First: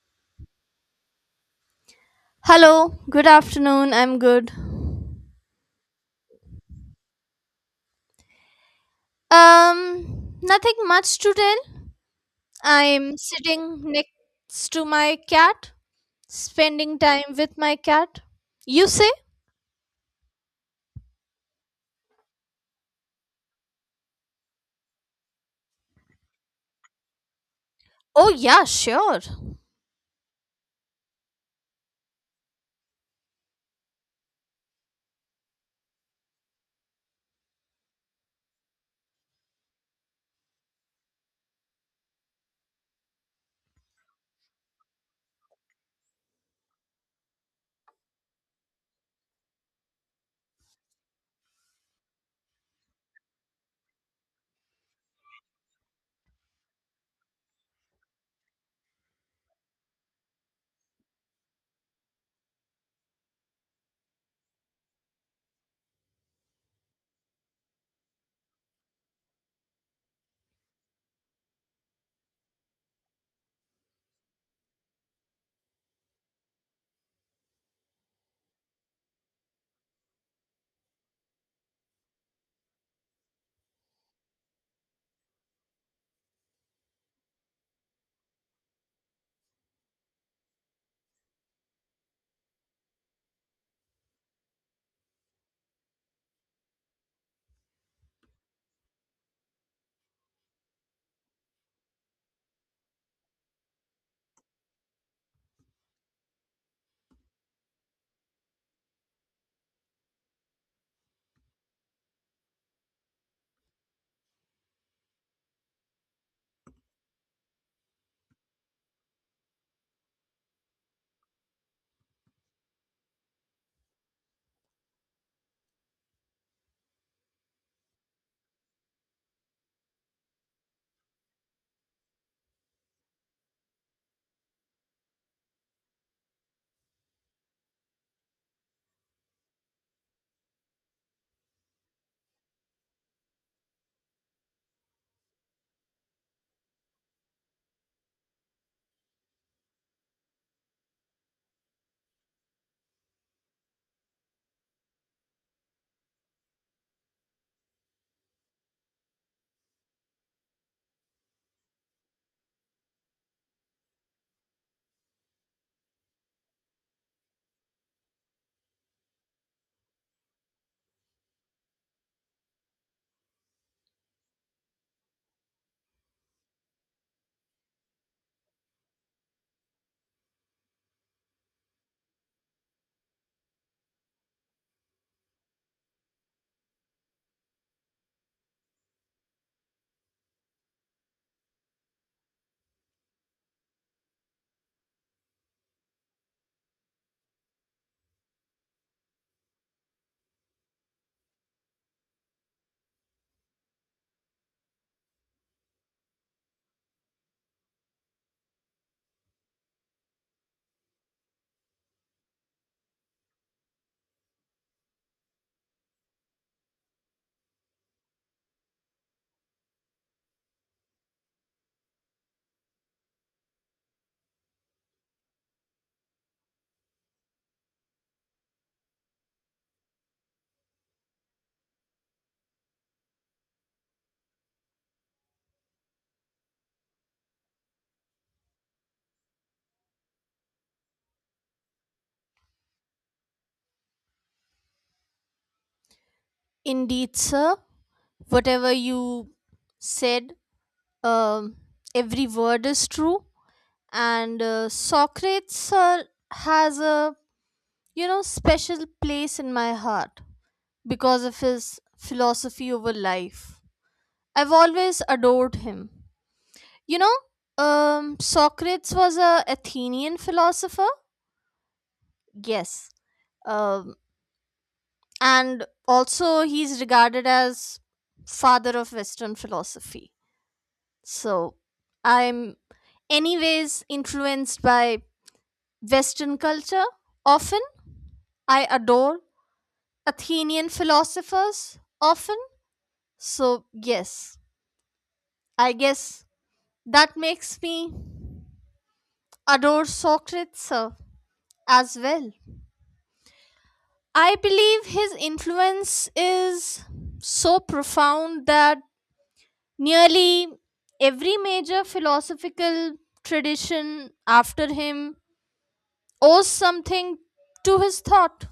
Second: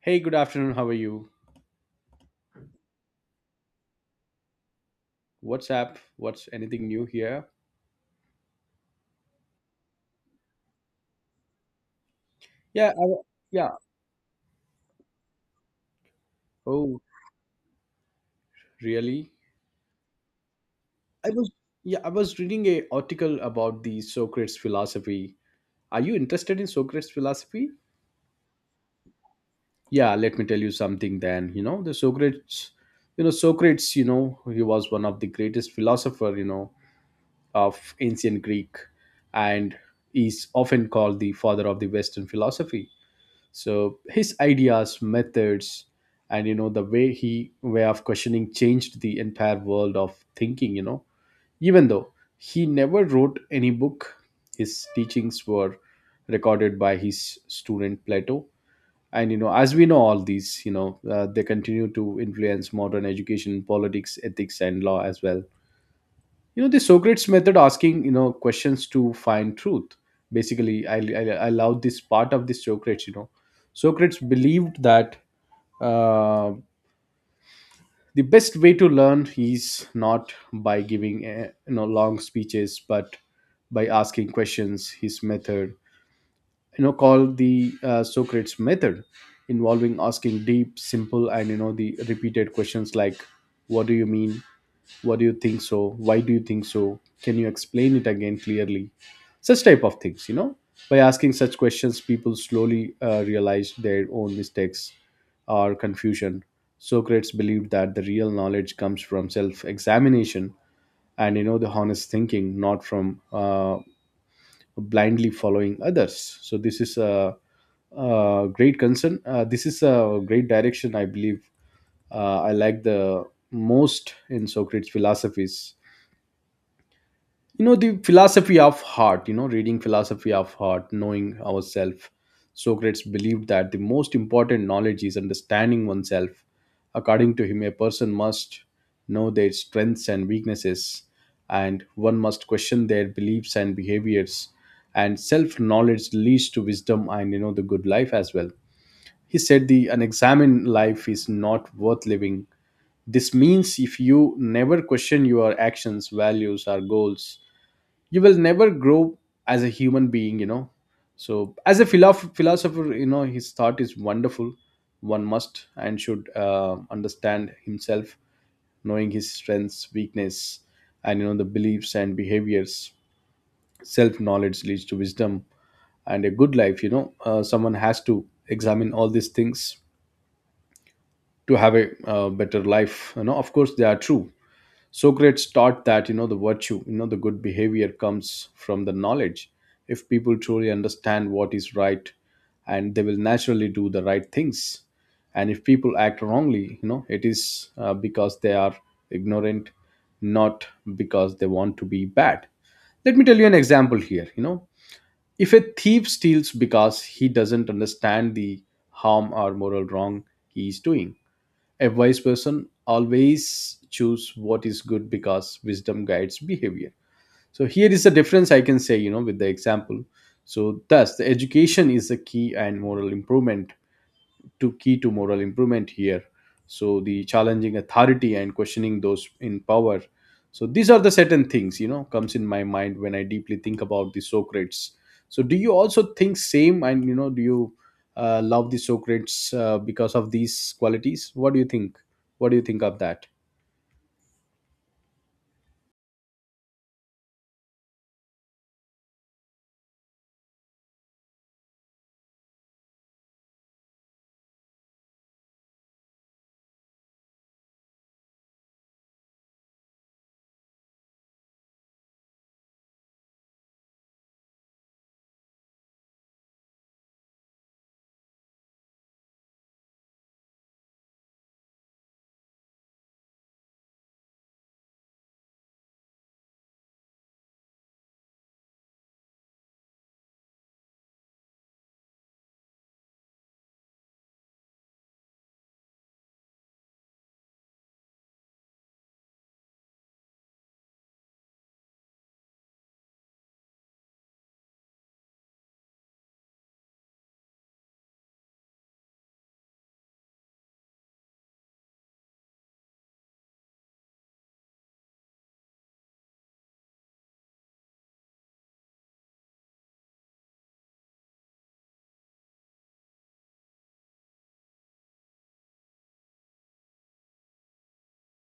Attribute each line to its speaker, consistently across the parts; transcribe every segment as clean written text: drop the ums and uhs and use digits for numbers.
Speaker 1: Hey, good afternoon. How are you?
Speaker 2: Hello, good afternoon. I'm good.
Speaker 1: What's up? What's anything new here?
Speaker 2: Nothing much to tell.
Speaker 1: Yeah,
Speaker 2: I'm
Speaker 1: yeah.
Speaker 2: sitting next to my cat, spending
Speaker 1: Oh,
Speaker 2: time with my cat. You say?
Speaker 1: really? I was yeah, I was reading a article about the Socrates philosophy. Are you interested in Socrates philosophy?
Speaker 2: Oh, yeah, sure.
Speaker 1: Yeah, let me tell you something then. You know, the Socrates, you know, Socrates, he was one of the greatest philosopher, of ancient Greek, and is often called the father of the Western philosophy. So his ideas, methods, and the way he way of questioning changed the entire world of thinking. Even though he never wrote any book, his teachings were recorded by his student Plato. And as we know all these, they continue to influence modern education, politics, ethics, and law as well. The Socrates method, asking questions to find truth. Basically, I love this part of the Socrates. Socrates believed that uh, the best way to learn is not by giving long speeches, but by asking questions. His method, called the Socrates method, involving asking deep, simple, and the repeated questions like what do you mean, what do you think so, why do you think so, can you explain it again clearly, such type of things you know by asking such questions people slowly realized their own mistakes or confusion. Socrates believed that the real knowledge comes from self-examination and the honest thinking, not from blindly following others. So this is a great concern, this is a great direction, I believe. I like the most in Socrates philosophies, the philosophy of heart, reading philosophy of heart, knowing ourselves. Socrates believed that the most important knowledge is understanding oneself. According to him, a person must know their strengths and weaknesses, and one must question their beliefs and behaviors, and self knowledge leads to wisdom and the good life as well. He said the unexamined life is not worth living. This means if you never question your actions, values, or goals, you will never grow as a human being. So as a philosopher, his thought is wonderful. One must and should understand himself, knowing his strengths, weakness, and the beliefs and behaviors. Self knowledge leads to wisdom and a good life. Someone has to examine all these things to have a better life. Of course they are true. Socrates taught that the virtue, the good behavior, comes from the knowledge. If people truly understand what is right, and they will naturally do the right things. And if people act wrongly, it is because they are ignorant, not because they want to be bad. Let me tell you an example here. You know, if a thief steals because he doesn't understand the harm or moral wrong he is doing, a wise person always choose what is good because wisdom guides behavior. So here is the difference I can say, with the example. So thus the education is the key and moral improvement to key to moral improvement here. So the challenging authority and questioning those in power, so these are the certain things, comes in my mind when I deeply think about the Socrates. So do you also think same, and do you love the Socrates because of these qualities? What do you think? What do you think of that?
Speaker 2: Indeed, sir. Whatever you said, um, every word is true. And Socrates, sir, has a, you know, special place in my heart because of his philosophy over life. I've always adored him. You know, Socrates was a Athenian philosopher. Yes, um, and also he's regarded as father of Western philosophy. So I'm, anyways, influenced by Western culture. Often, I adore Athenian philosophers. Often, so yes, I guess that makes me adore Socrates as well. I believe his influence is so profound that nearly every major philosophical tradition after him owes something to his thought.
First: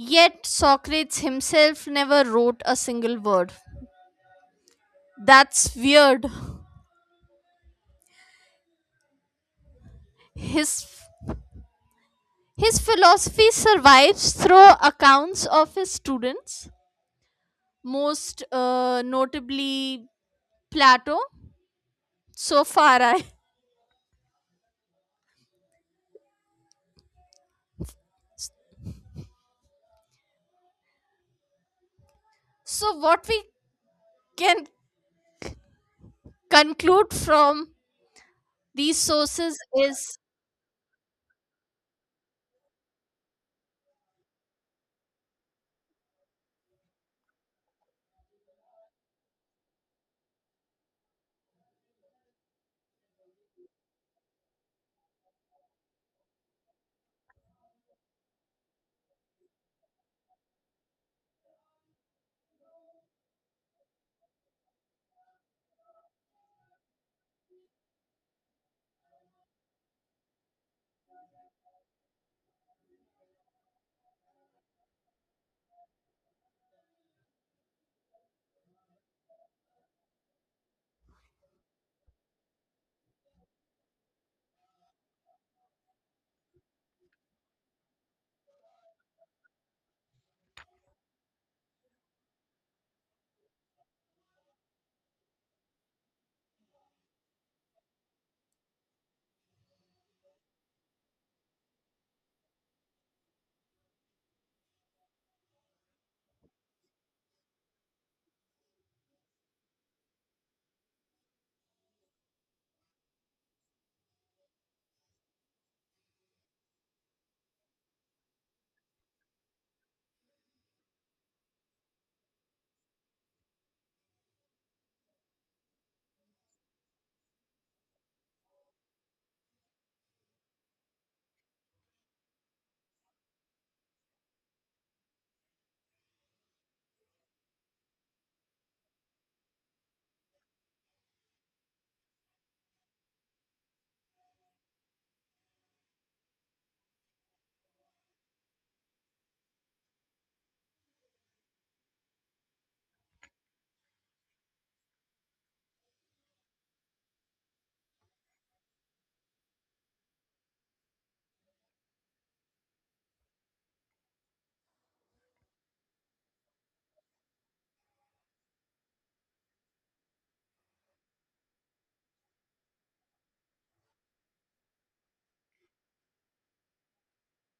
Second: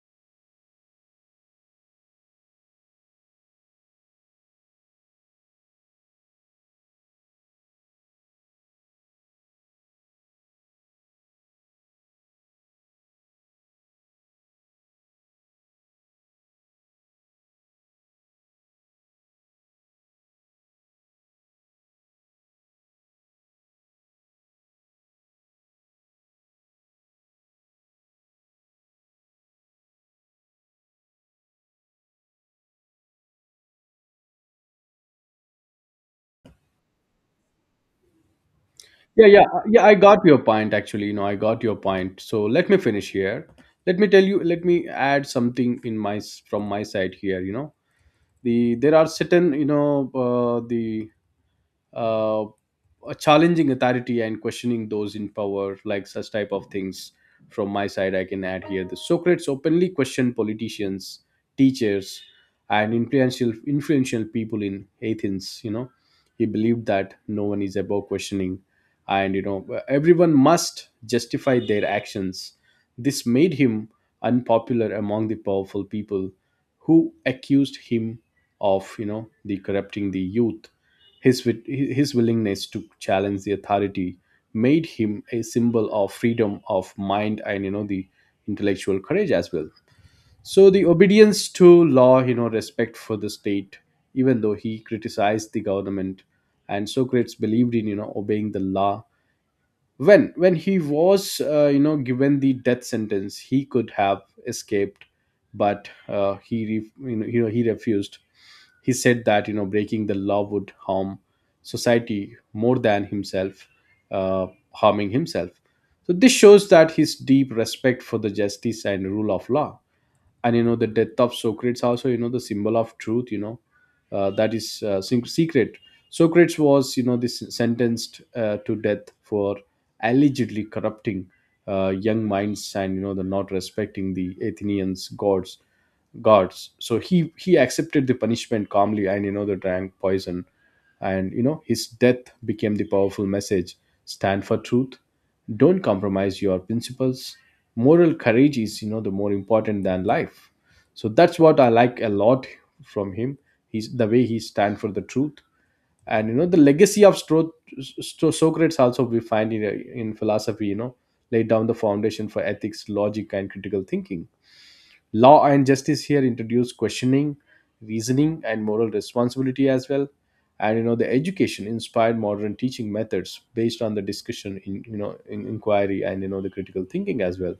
Speaker 2: Yet Socrates himself never wrote a single word. That's weird. His his philosophy survives through accounts of his students, most notably Plato. So far, I. So what we can conclude from these sources
Speaker 1: Yeah, I got
Speaker 2: is
Speaker 1: your point, actually. I got your point. So let me finish here. Let me tell you, let me add something in my from my side here. There are certain, you know the challenging authority and questioning those in power, like such type of things. From my side, I can add here the Socrates openly questioned politicians, teachers, and influential people in Athens. He believed that no one is above questioning, and everyone must justify their actions. This made him unpopular among the powerful people, who accused him of the corrupting the youth. His willingness to challenge the authority made him a symbol of freedom of mind and the intellectual courage as well. So the obedience to law, respect for the state, even though he criticized the government, and Socrates believed in obeying the law. When he was, given the death sentence, he could have escaped, but he refused. He said that breaking the law would harm society more than himself uh, harming himself. So this shows that his deep respect for the justice and rule of law. And the death of Socrates also, the symbol of truth, that is secret. Socrates was, this sentenced to death for allegedly corrupting young minds, and the not respecting the Athenians gods. So he accepted the punishment calmly, and the drank poison. And his death became the powerful message. Stand for truth, don't compromise your principles, moral courage is the more important than life. So that's what I like a lot from him, he's the way he stand for the truth. And the legacy of Socrates, also we find in philosophy, laid down the foundation for ethics, logic, and critical thinking. Law and justice here introduce questioning, reasoning, and moral responsibility as well. And the education inspired modern teaching methods based on the discussion in in inquiry and the critical thinking as well.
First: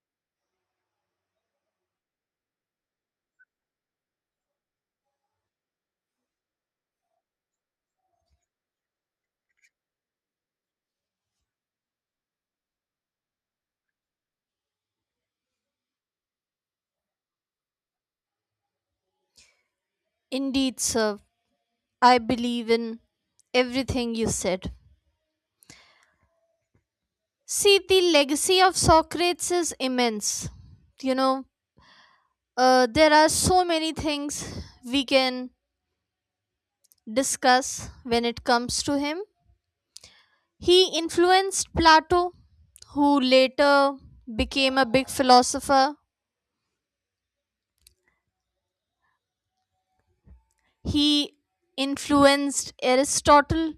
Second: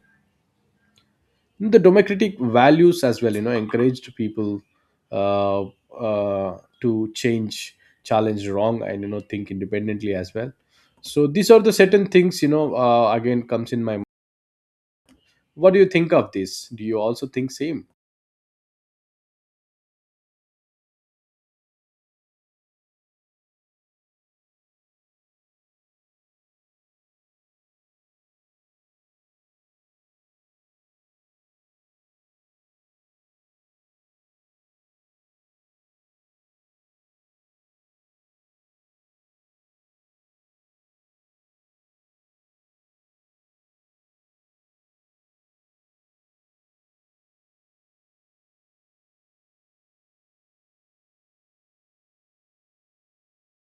Speaker 1: The democratic values as well, encouraged people uh, to change, challenge wrong, and think independently as well. So these are the certain things. Again, comes in my mind. What do you think of this? Do you also think same?
Speaker 2: indeed, sir. I believe in everything you said. See, the legacy of Socrates is immense. You know, there are so many things we can discuss when it comes to him. He influenced Plato, who later became a big philosopher. He influenced Aristotle,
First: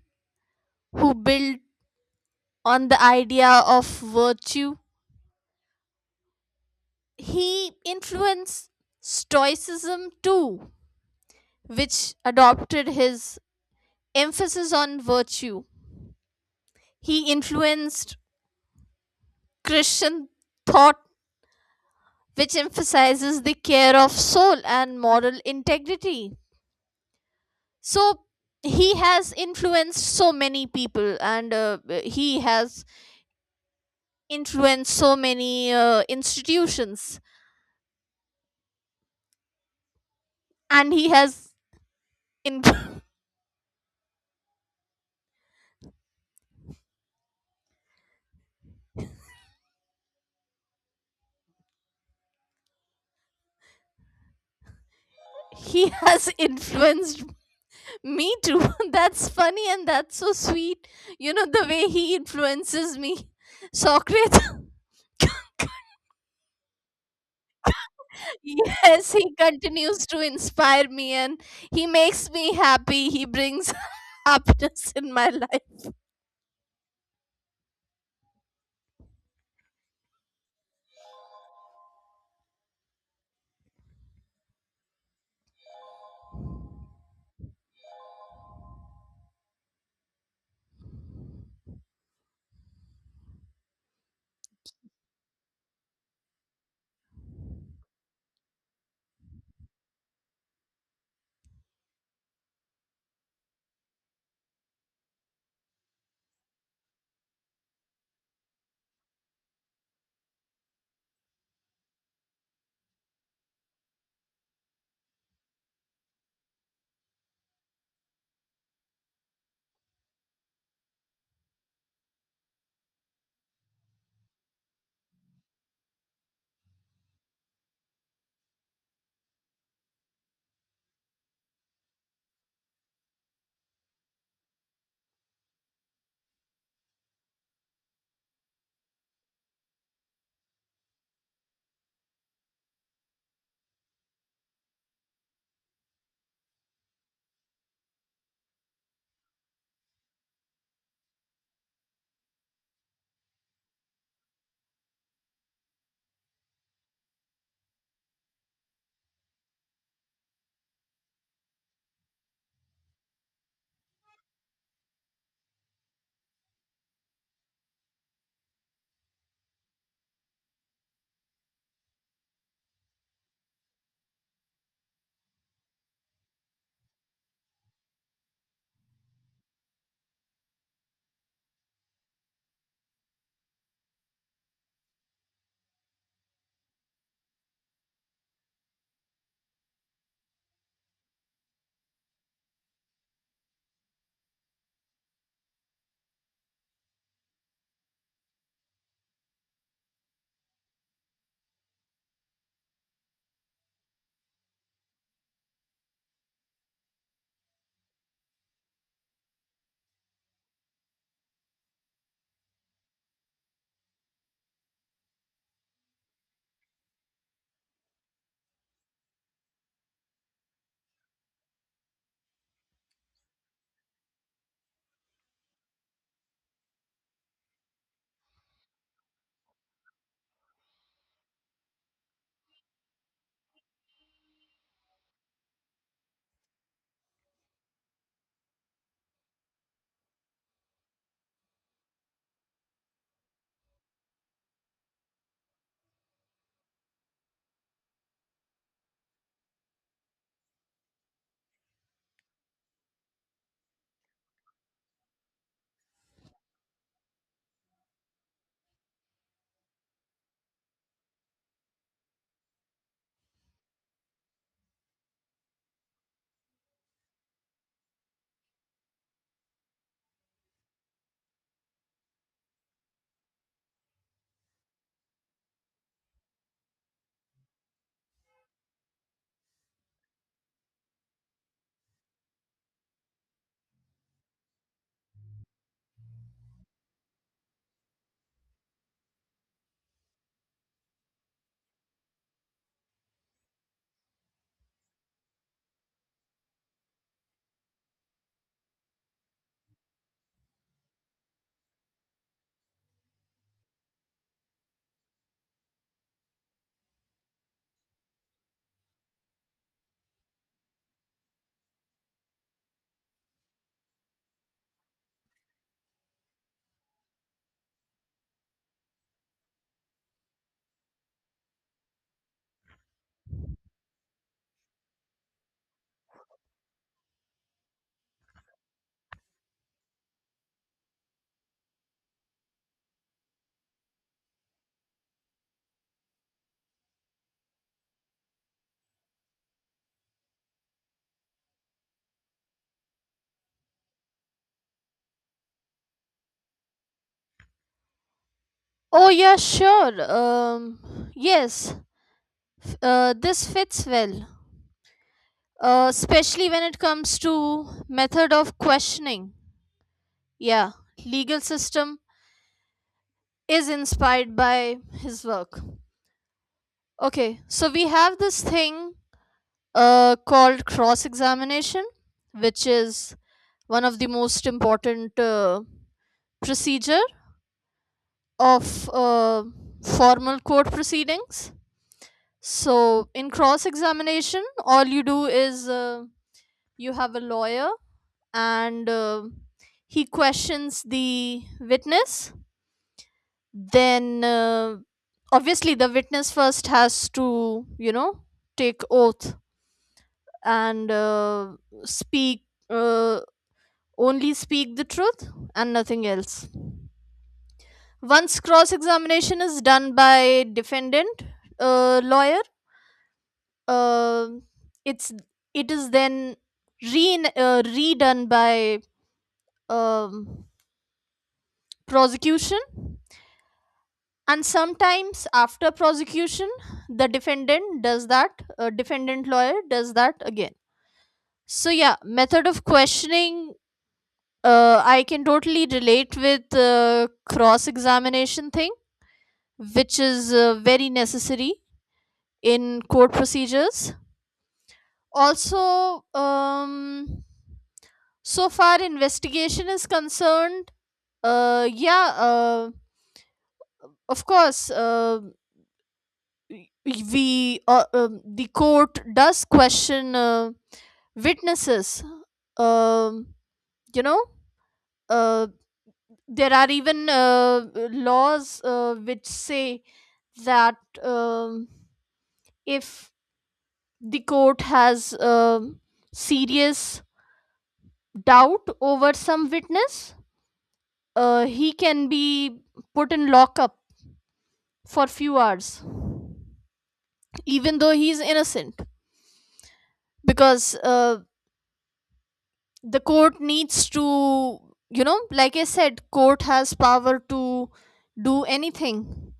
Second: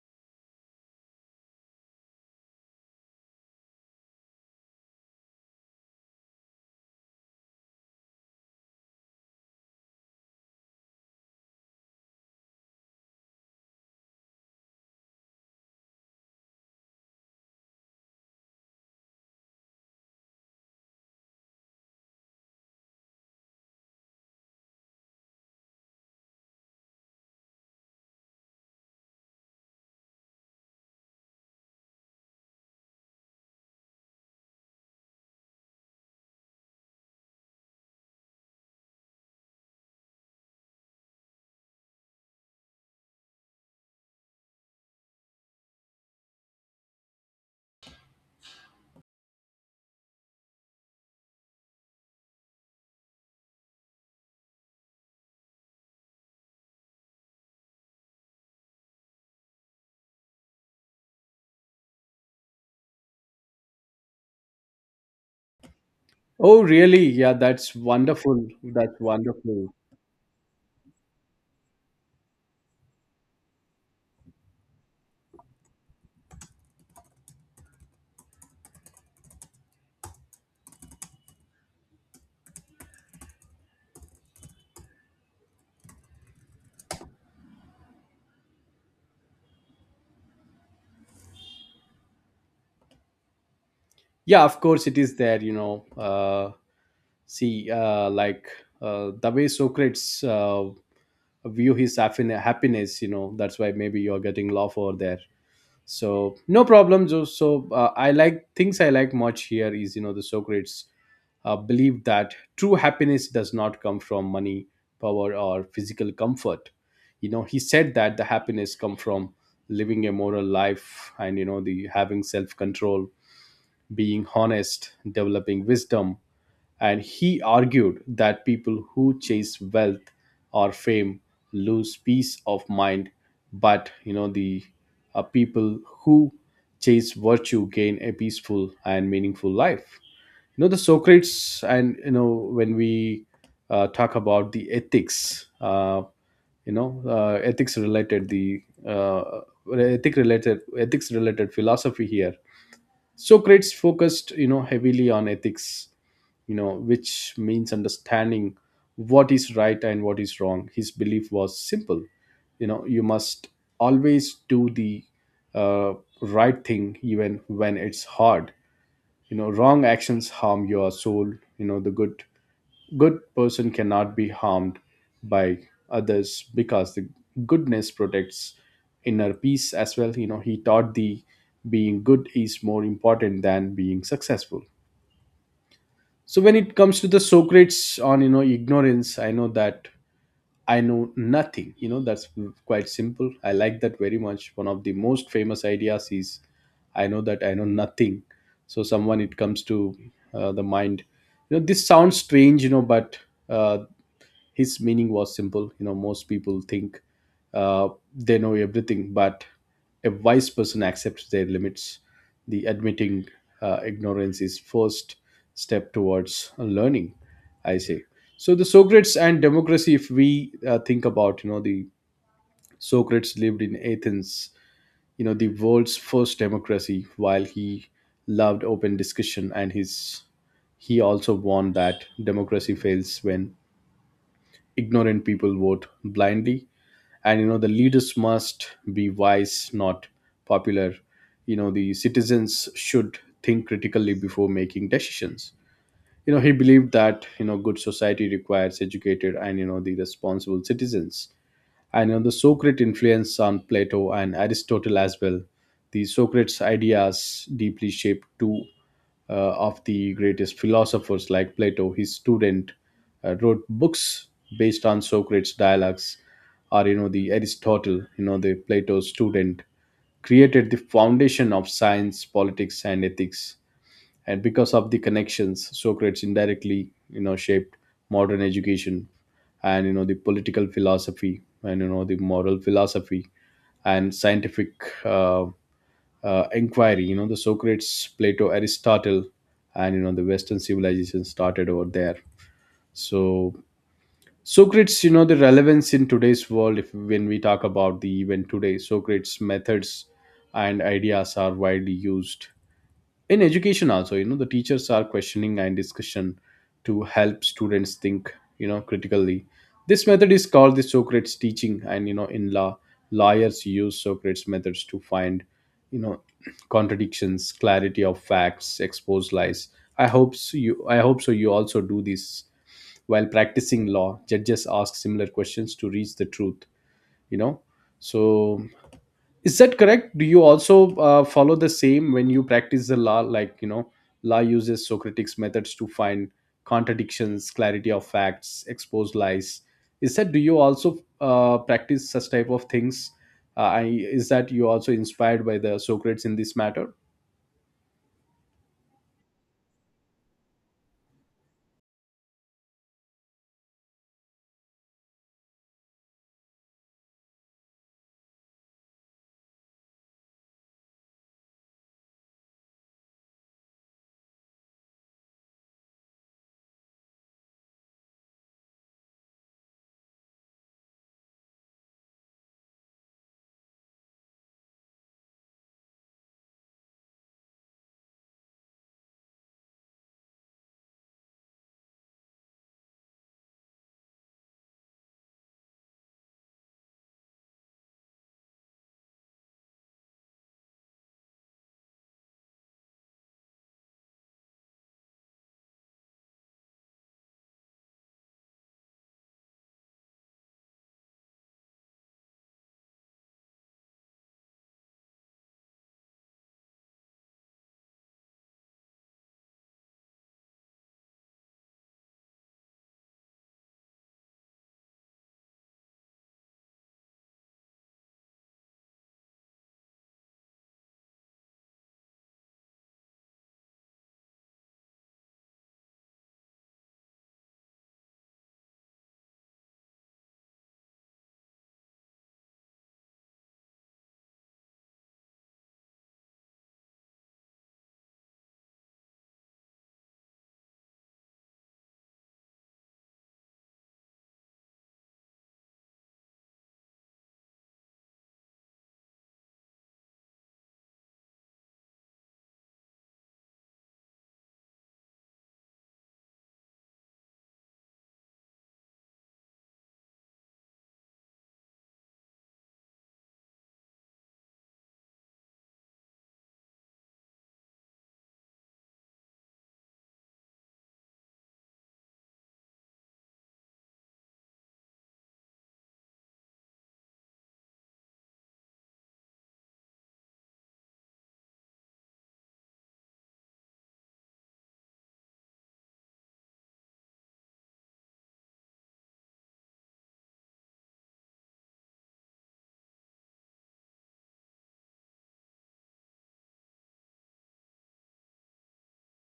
Speaker 2: who built on the idea of virtue. He influenced Stoicism too, which adopted his emphasis on virtue. He influenced Christian thought, which emphasizes the care of soul and moral integrity. So he has influenced so many people and he has influenced so many institutions and he has in- he has influenced Me too. That's funny and that's so sweet. You know, the way he influences me. Socrates,
Speaker 1: Oh, really? Yeah, that's wonderful. That's
Speaker 2: yes, he
Speaker 1: wonderful.
Speaker 2: continues to inspire me and he makes me happy. He brings happiness in my life.
Speaker 1: Yeah, of course it is there. See, like the way Socrates view his happiness, that's why maybe you're getting love over there. So no problem, Joe. So I like things I like much here is the Socrates believed that true happiness does not come from money, power, or physical comfort. You know, he said that the happiness come from living a moral life and the having self-control, being honest, developing wisdom. And he argued that people who chase wealth or fame lose peace of mind, but you know the people who chase virtue gain a peaceful and meaningful life. You know the socrates and you know When we talk about the ethics, ethics related the uh, ethics related philosophy here. Socrates focused, heavily on ethics, which means understanding what is right and what is wrong. His belief was simple. You must always do the uh, right thing even when it's hard. Wrong actions harm your soul. You know the Good person cannot be harmed by others because the goodness protects inner peace as well. He taught the being good is more important than being successful. So when it comes to the Socrates on ignorance, I know that I know nothing. That's quite simple. I like that very much. One of the most famous ideas is I know that I know nothing. So someone, it comes to the mind. You know, this sounds strange, but uh, his meaning was simple. You know, most people think uh, they know everything, but a wise person accepts their limits. The admitting ignorance is first step towards learning. I say. So the Socrates and democracy. If we think about, the Socrates lived in Athens, the world's first democracy, while he loved open discussion, and his he also warned that democracy fails when ignorant people vote blindly, and the leaders must be wise, not popular. The citizens should think critically before making decisions. He believed that good society requires educated and the responsible citizens. And the Socratic influence on Plato and Aristotle as well. The Socrates' ideas deeply shaped two of the greatest philosophers like Plato. His student wrote books based on Socrates' dialogues, or you know the Aristotle, you know the Plato's student, created the foundation of science, politics, and ethics. And because of the connections, Socrates indirectly shaped modern education and you know the political philosophy and you know the moral philosophy and scientific uh, uh, inquiry. You know the Socrates, Plato, Aristotle, and you know the Western civilization started over there. So Socrates, you know the relevance in today's world, if when we talk about the event today, Socrates methods and ideas are widely used in education also. The teachers are questioning and discussion to help students think critically. This method is called the Socrates teaching. And in law, lawyers use Socrates methods to find, you know contradictions, clarity of facts, expose lies. I hope so you, I hope so you also do this while practicing law. Judges ask similar questions to reach the truth, you know so is that correct? Do you also follow the same when you practice the law? Like, law uses Socratic's methods to find contradictions, clarity of facts, expose lies. Is that, do you also practice such type of things? I, is that you also inspired by the Socrates in this matter?
Speaker 2: Oh, yeah, sure. Yes, this fits well, especially when it comes to method of questioning. Yeah, legal system is inspired by his work. Okay, so we have this thing called cross examination, which is one of the most important procedure of formal court proceedings. So in cross examination, all you do is you have a lawyer and he questions the witness. Then obviously the witness first has to, you know, take oath and speak. Only speak the truth and nothing else. Once cross examination is done by defendant lawyer, uh, it's it is then redone by um, prosecution, and sometimes after prosecution the defendant does that, defendant lawyer does that again. So yeah, method of questioning, I can totally relate with cross examination thing, which is very necessary in court procedures. Also, so far investigation is concerned, yeah, of course, y- we the court does question witnesses. Um, you know, uh, there are even laws which say that um, if the court has serious doubt over some witness, he can be put in lockup for few hours, even though he's innocent, because the court needs to, you know, like I said, court has power to do anything,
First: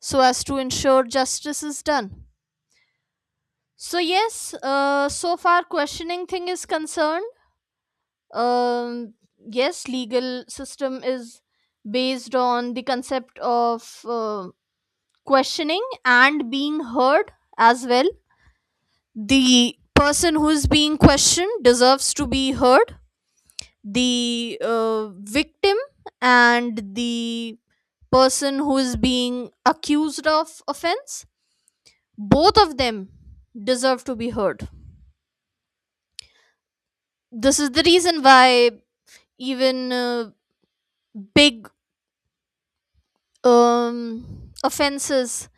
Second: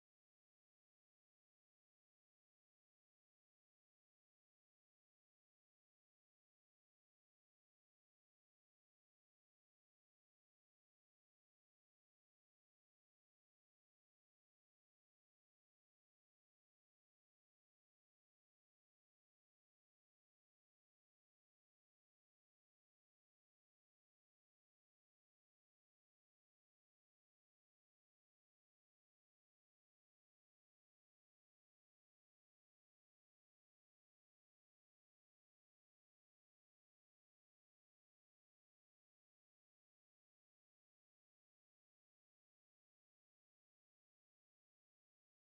Speaker 2: so as to ensure justice is done. So yes, so far questioning thing is concerned, um yes, legal system is based on the concept of questioning and being heard as well. The person who is being questioned deserves to be heard. The victim and the person who is being accused of offense, both of them deserve to be heard. This is the reason why even big um, offenses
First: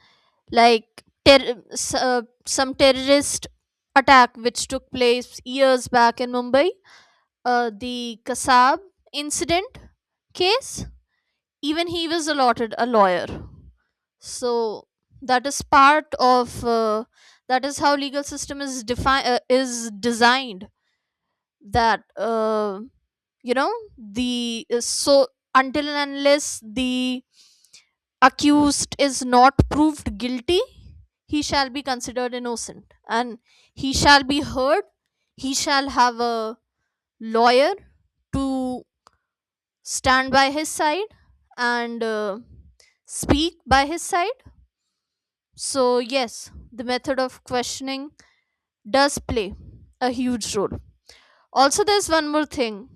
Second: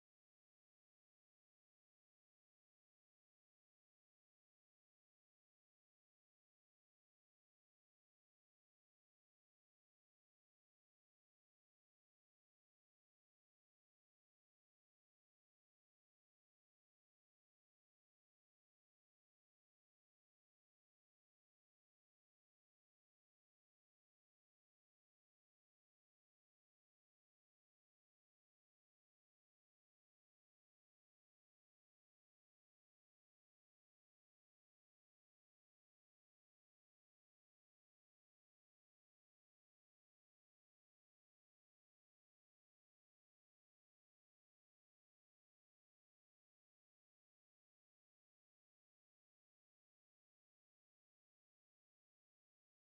Speaker 2: like some terrorist attack which took place years back in Mumbai, the Kasab incident case. Even he was allotted a lawyer. So that is part of that is how legal system is is designed, that you know, the so until and unless the accused is not proved guilty, he shall be considered innocent and he shall be heard. He shall have a lawyer to stand by his side and speak by his side. So yes, the method of questioning does play a huge role. Also, there's one more thing.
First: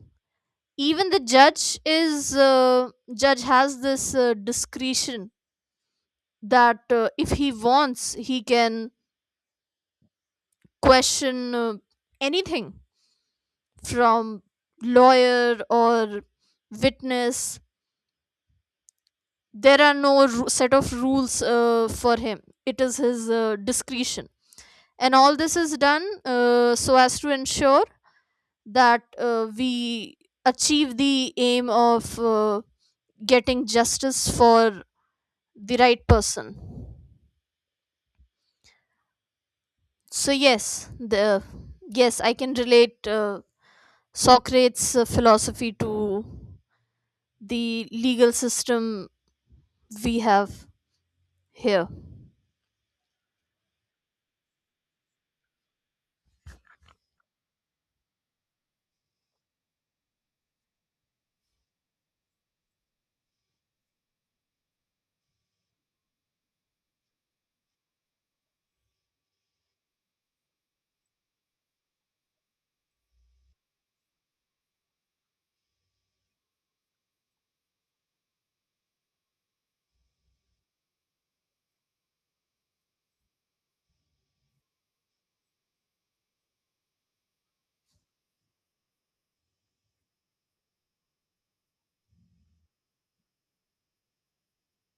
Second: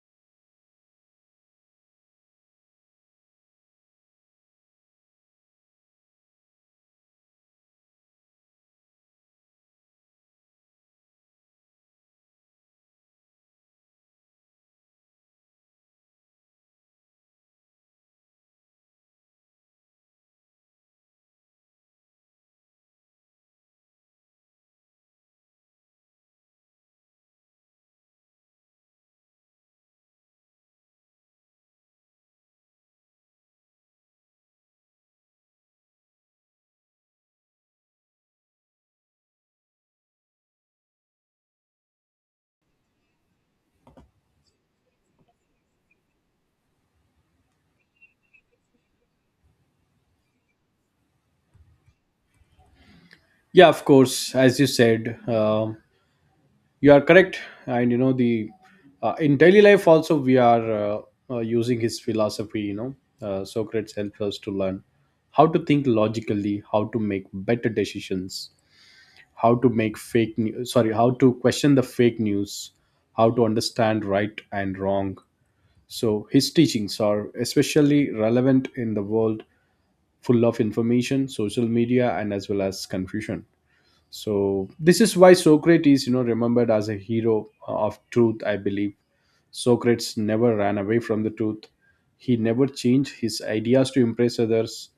Speaker 2: Even the judge is judge has this discretion that if he wants, he can question anything from lawyer or witness. There are no set of rules for him. It is his discretion, and all this is done so as to ensure that we achieve the aim of getting justice for the right person. So yes, the yes, I can relate Socrates' philosophy to the legal system we have here.
Speaker 1: Yeah, of course. As you said, you are correct, and you know the in daily life also we are using his philosophy. Socrates helps us to learn how to think logically, how to make better decisions, how to make fake news. Sorry, how to question the fake news, how to understand right and wrong. So his teachings are especially relevant in the world full of information, social media, and as well as confusion. So this is why Socrates, remembered as a hero of truth, I believe. Socrates never ran away from the truth. He never changed his ideas to impress others.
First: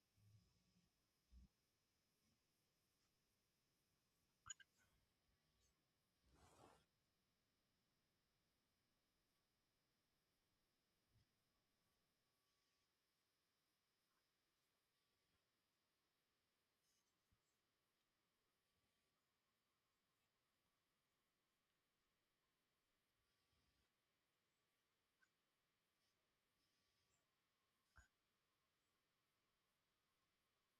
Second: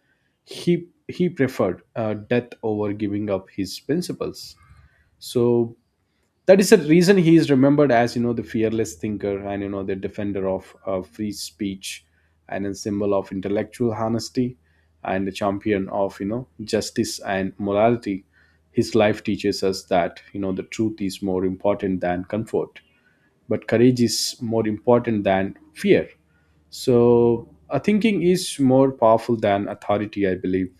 Speaker 1: He preferred death over giving up his principles. So that is the reason he is remembered as you know the fearless thinker and you know the defender of free speech, and a symbol of intellectual honesty, and the champion of justice and morality. His life teaches us that, the truth is more important than comfort, but courage is more important than fear. So a thinking is more powerful than authority, I believe.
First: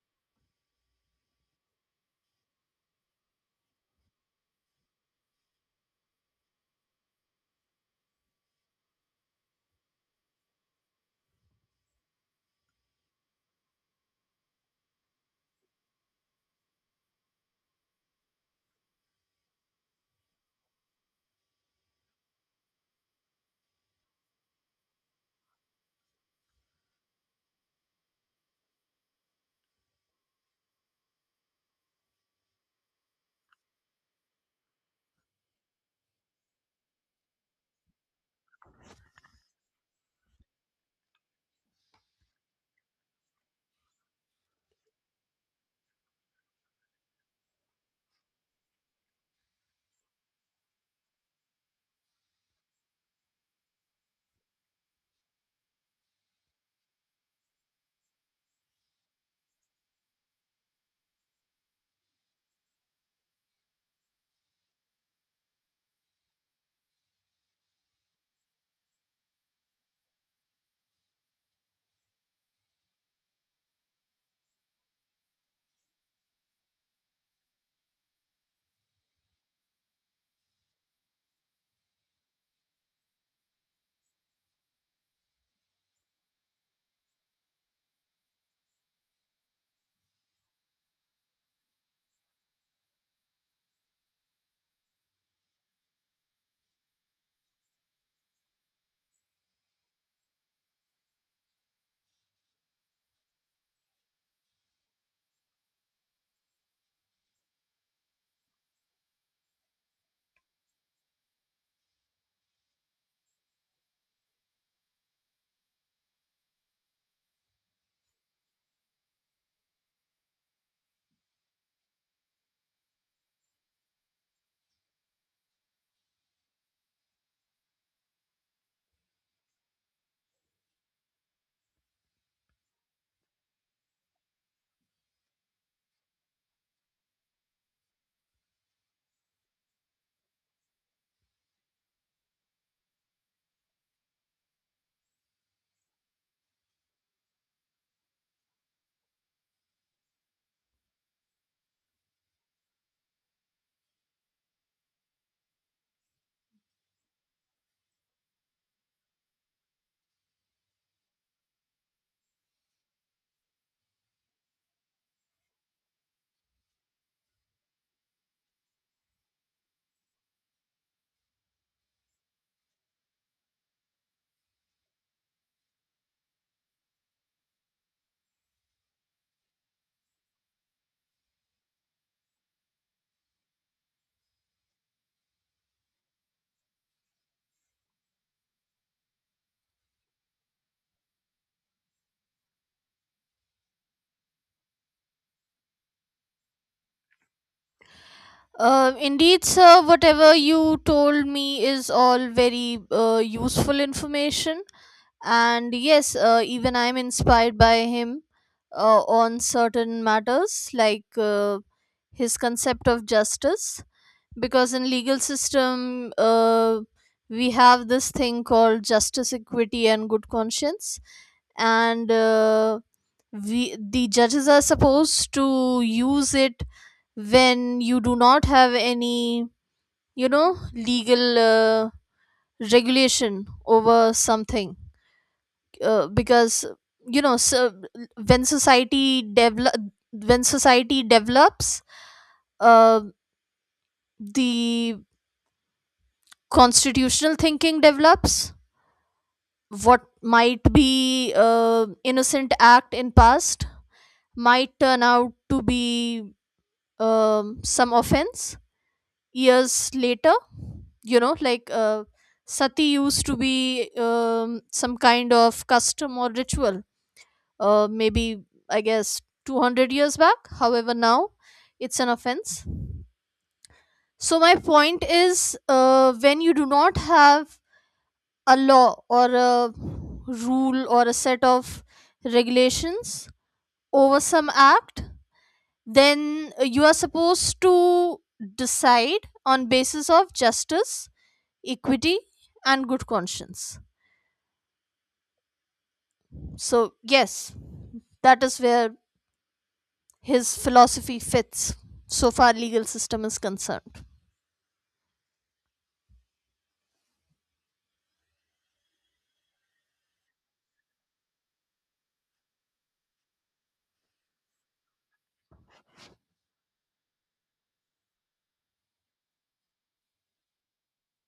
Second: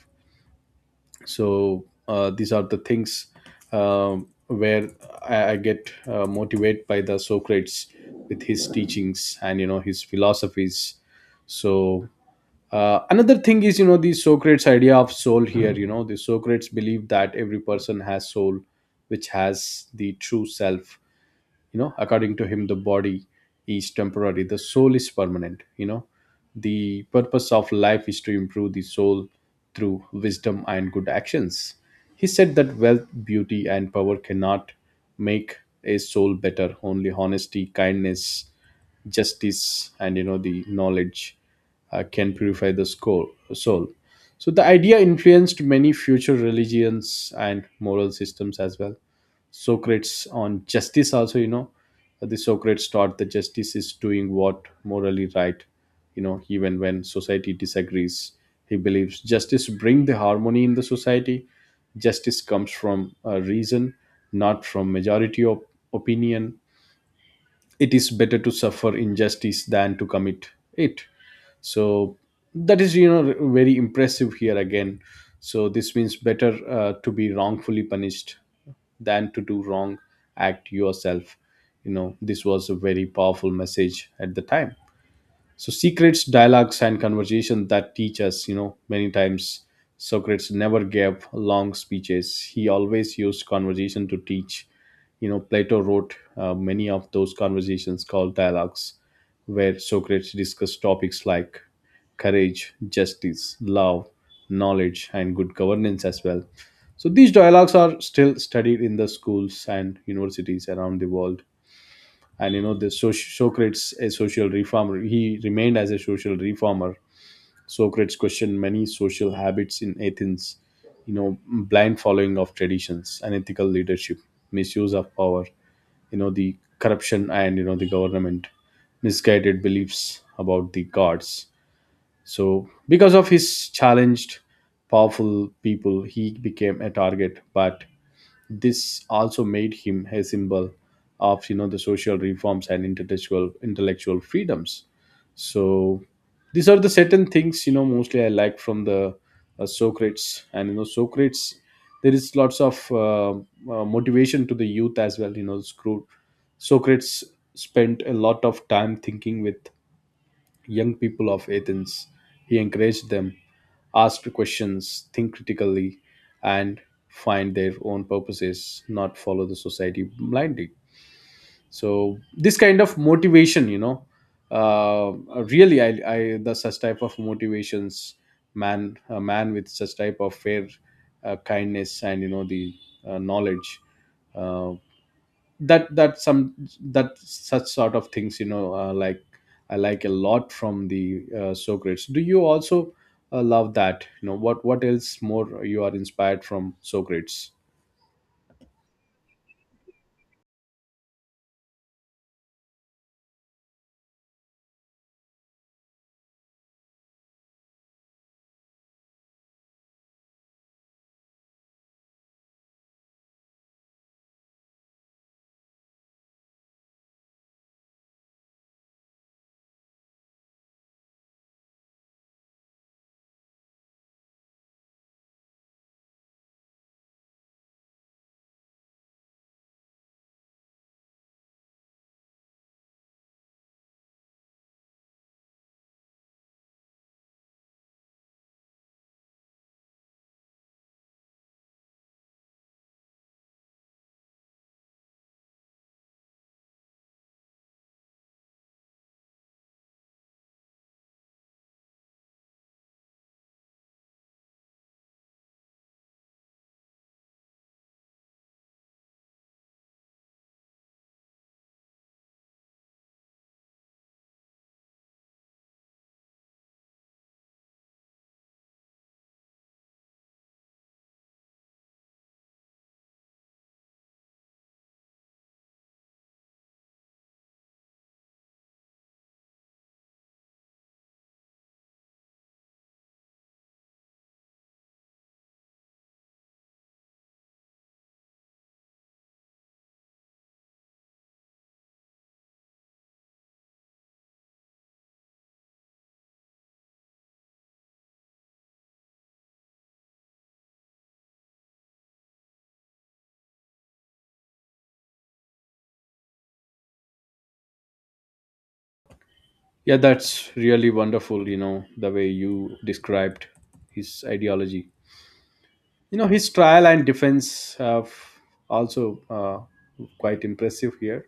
Speaker 1: So these are the things where I get motivated by the Socrates with his teachings and his philosophies. So another thing is, you know the Socrates idea of soul here. You know the Socrates believed that every person has soul, which has the true self. According to him, the body is temporary, the soul is permanent. The purpose of life is to improve the soul through wisdom and good actions. He said that wealth, beauty, and power cannot make a soul better. Only honesty, kindness, justice, and you know the knowledge can purify the soul. So the idea influenced many future religions and moral systems as well. Socrates on justice also, the Socrates taught that justice is doing what morally right, even when society disagrees. He believes justice bring the harmony in the society. Justice comes from reason, not from majority of opinion. It is better to suffer injustice than to commit it. So that is, very impressive here again. So this means better to be wrongfully punished than to do wrong act yourself. This was a very powerful message at the time. So secrets dialogues and conversation that teach us, many times Socrates never gave long speeches. He always used conversation to teach. Plato wrote many of those conversations called dialogues, where Socrates discussed topics like courage, justice, love, knowledge, and good governance as well. So these dialogues are still studied in the schools and universities around the world. And Socrates a social reformer, he remained as a social reformer. Socrates questioned many social habits in Athens, you know blind following of traditions, unethical leadership, misuse of power, you know the corruption, and you know the government, misguided beliefs about the gods. So because of his challenged powerful people, he became a target, but this also made him a symbol of you know the social reforms and intellectual freedoms. So these are the certain things, mostly I like from the Socrates. And Socrates, there is lots of motivation to the youth as well. You know, screw Socrates spent a lot of time thinking with young people of Athens. He encouraged them, asked questions, think critically, and find their own purposes, not follow the society blindly. So this kind of motivation, uh, really, I the such type of motivations, man, a man with such type of fair kindness and you know the knowledge, uh, that that some that such sort of things, like I like a lot from the Socrates. Do you also love that? What else more you are inspired from Socrates?
Speaker 2: Indeed, sir, whatever you told me is all very useful information, and yes, even I am inspired by him on certain matters like his concept of justice, because in legal system we have this thing called justice, equity and good conscience, and we the judges are supposed to use it when you do not have any, you know, legal regulation over something, because you know. So when society develop when society develops, uh, the constitutional thinking develops, what might be innocent act in past might turn out to be some offense years later. You know, like sati used to be some kind of custom or ritual, maybe I guess 200 years back, however now it's an offense. So my point is, when you do not have a law or a rule or a set of regulations over some act, then you are supposed to decide on basis of justice, equity and good conscience. So yes, that is where his philosophy fits so far legal system is concerned.
Speaker 1: Yeah, that's really wonderful, the way you described his ideology. His trial and defense have also quite impressive here.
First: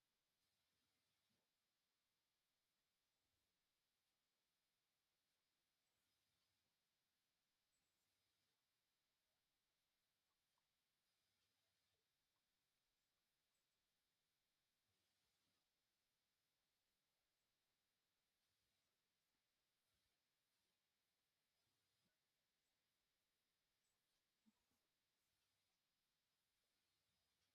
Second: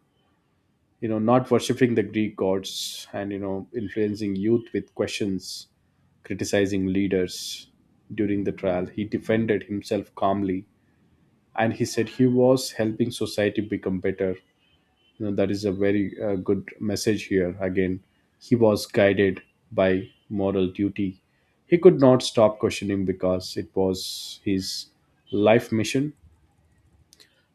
Speaker 1: Not worshiping the Greek gods, and influencing youth with questions, criticizing leaders. During the trial, he defended himself calmly, and he said he was helping society become better. That is a very good message here again. He was guided by moral duty. He could not stop questioning because it was his life mission.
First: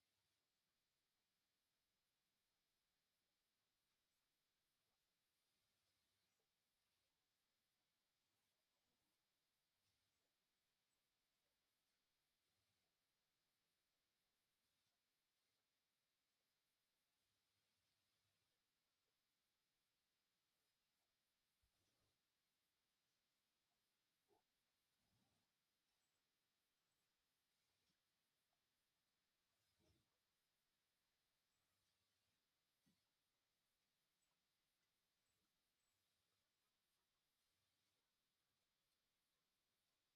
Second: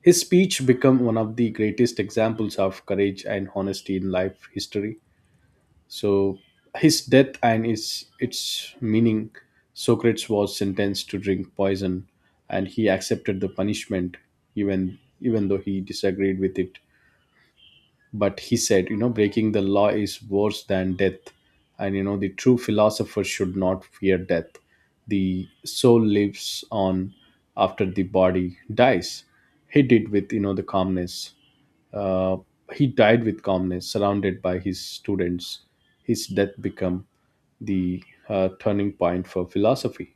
Speaker 1: His speech became one of the greatest examples of courage and honesty in life history. So his death and its meaning, Socrates was sentenced to drink poison, and he accepted the punishment, even though he disagreed with it. But he said, breaking the law is worse than death, and you know the true philosopher should not fear death. The soul lives on after the body dies. He did with, the calmness uh, he died with calmness, surrounded by his students. His death become the turning point for philosophy.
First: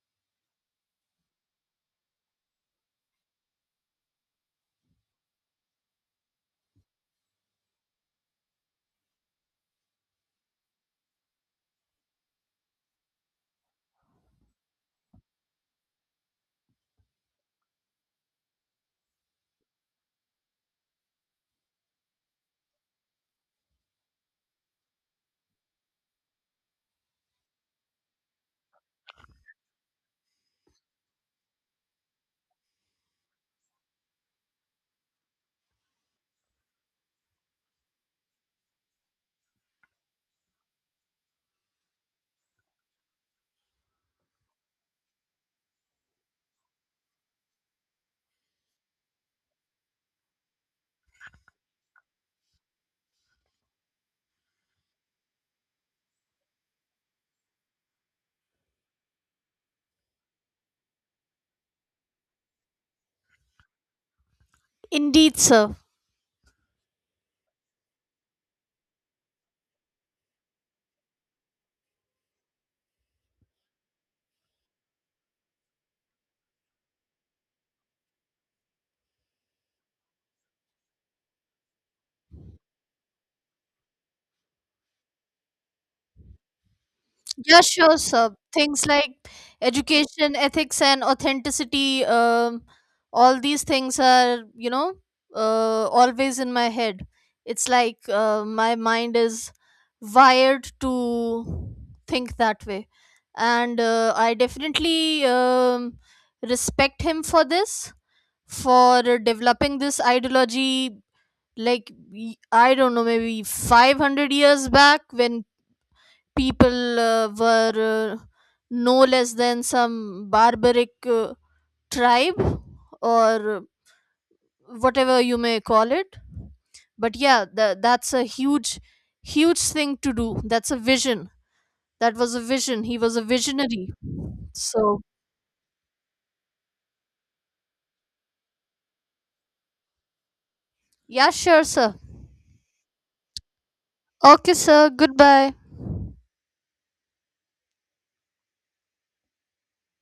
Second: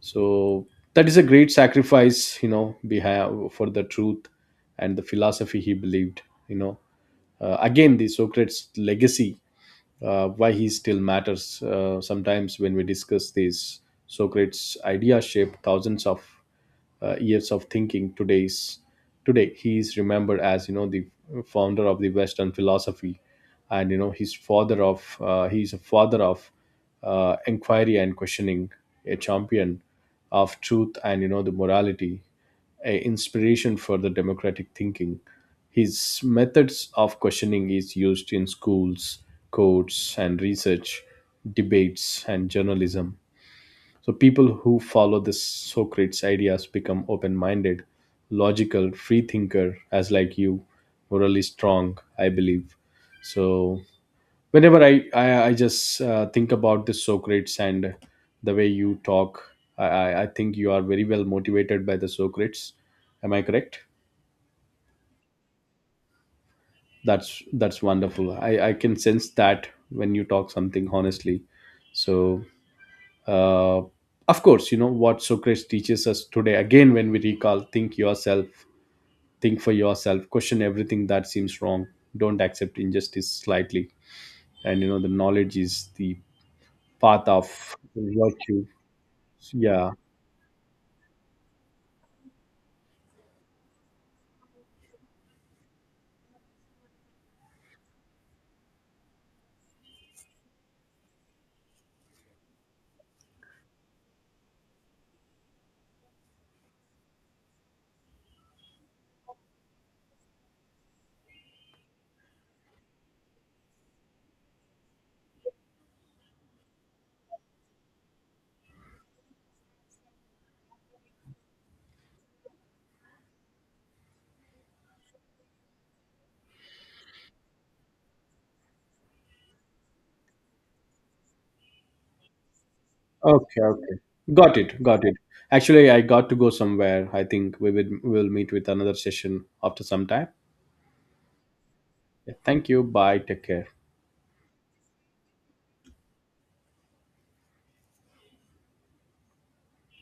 Speaker 1: So that is a great sacrifice, behind for the truth and the philosophy he believed, you know again. The Socrates legacy, why he still matters. Sometimes when we discuss these, Socrates' idea shaped thousands of years of thinking. Today, he is remembered as you know the founder of the Western philosophy, and you know his father of he is a father of inquiry and questioning, a champion of truth and you know the morality, a inspiration for the democratic thinking. His methods of questioning is used in schools, courts and research, debates and journalism. So people who follow the Socrates ideas become open-minded, logical, free thinker as like you, morally strong, I believe. So whenever I just think about the Socrates and the way you talk, I think you are very well motivated by the Socrates. Am I correct?
Speaker 2: Indeed, sir.
Speaker 1: That's wonderful. I can sense that when you talk something honestly. So, uh, of course, what Socrates teaches us today. Again, when we recall, think yourself, think for yourself, question everything that seems wrong. Don't accept injustice slightly, and you know the knowledge is the path of
Speaker 2: Yeah, sure, sir.
Speaker 1: virtue.
Speaker 2: Things like
Speaker 1: Yeah.
Speaker 2: education, ethics, and authenticity, all these things are, you know, always in my head. It's like my mind is wired to think that way. And I definitely respect him for this, for developing this ideology. Like, I don't know, maybe 500 years back when people were no less than some barbaric tribe or whatever you may call it. But yeah, that's a huge huge thing to do. That's a vision. That was a vision. He was a
Speaker 1: Okay.
Speaker 2: visionary.
Speaker 1: Okay. Got it.
Speaker 2: So
Speaker 1: Got it. Actually, I got to go somewhere. I think we will meet with another session after some time.
Speaker 2: yeah, sure, sir.
Speaker 1: Yeah, thank you. Bye. Take care.
Speaker 2: Okay, sir, goodbye.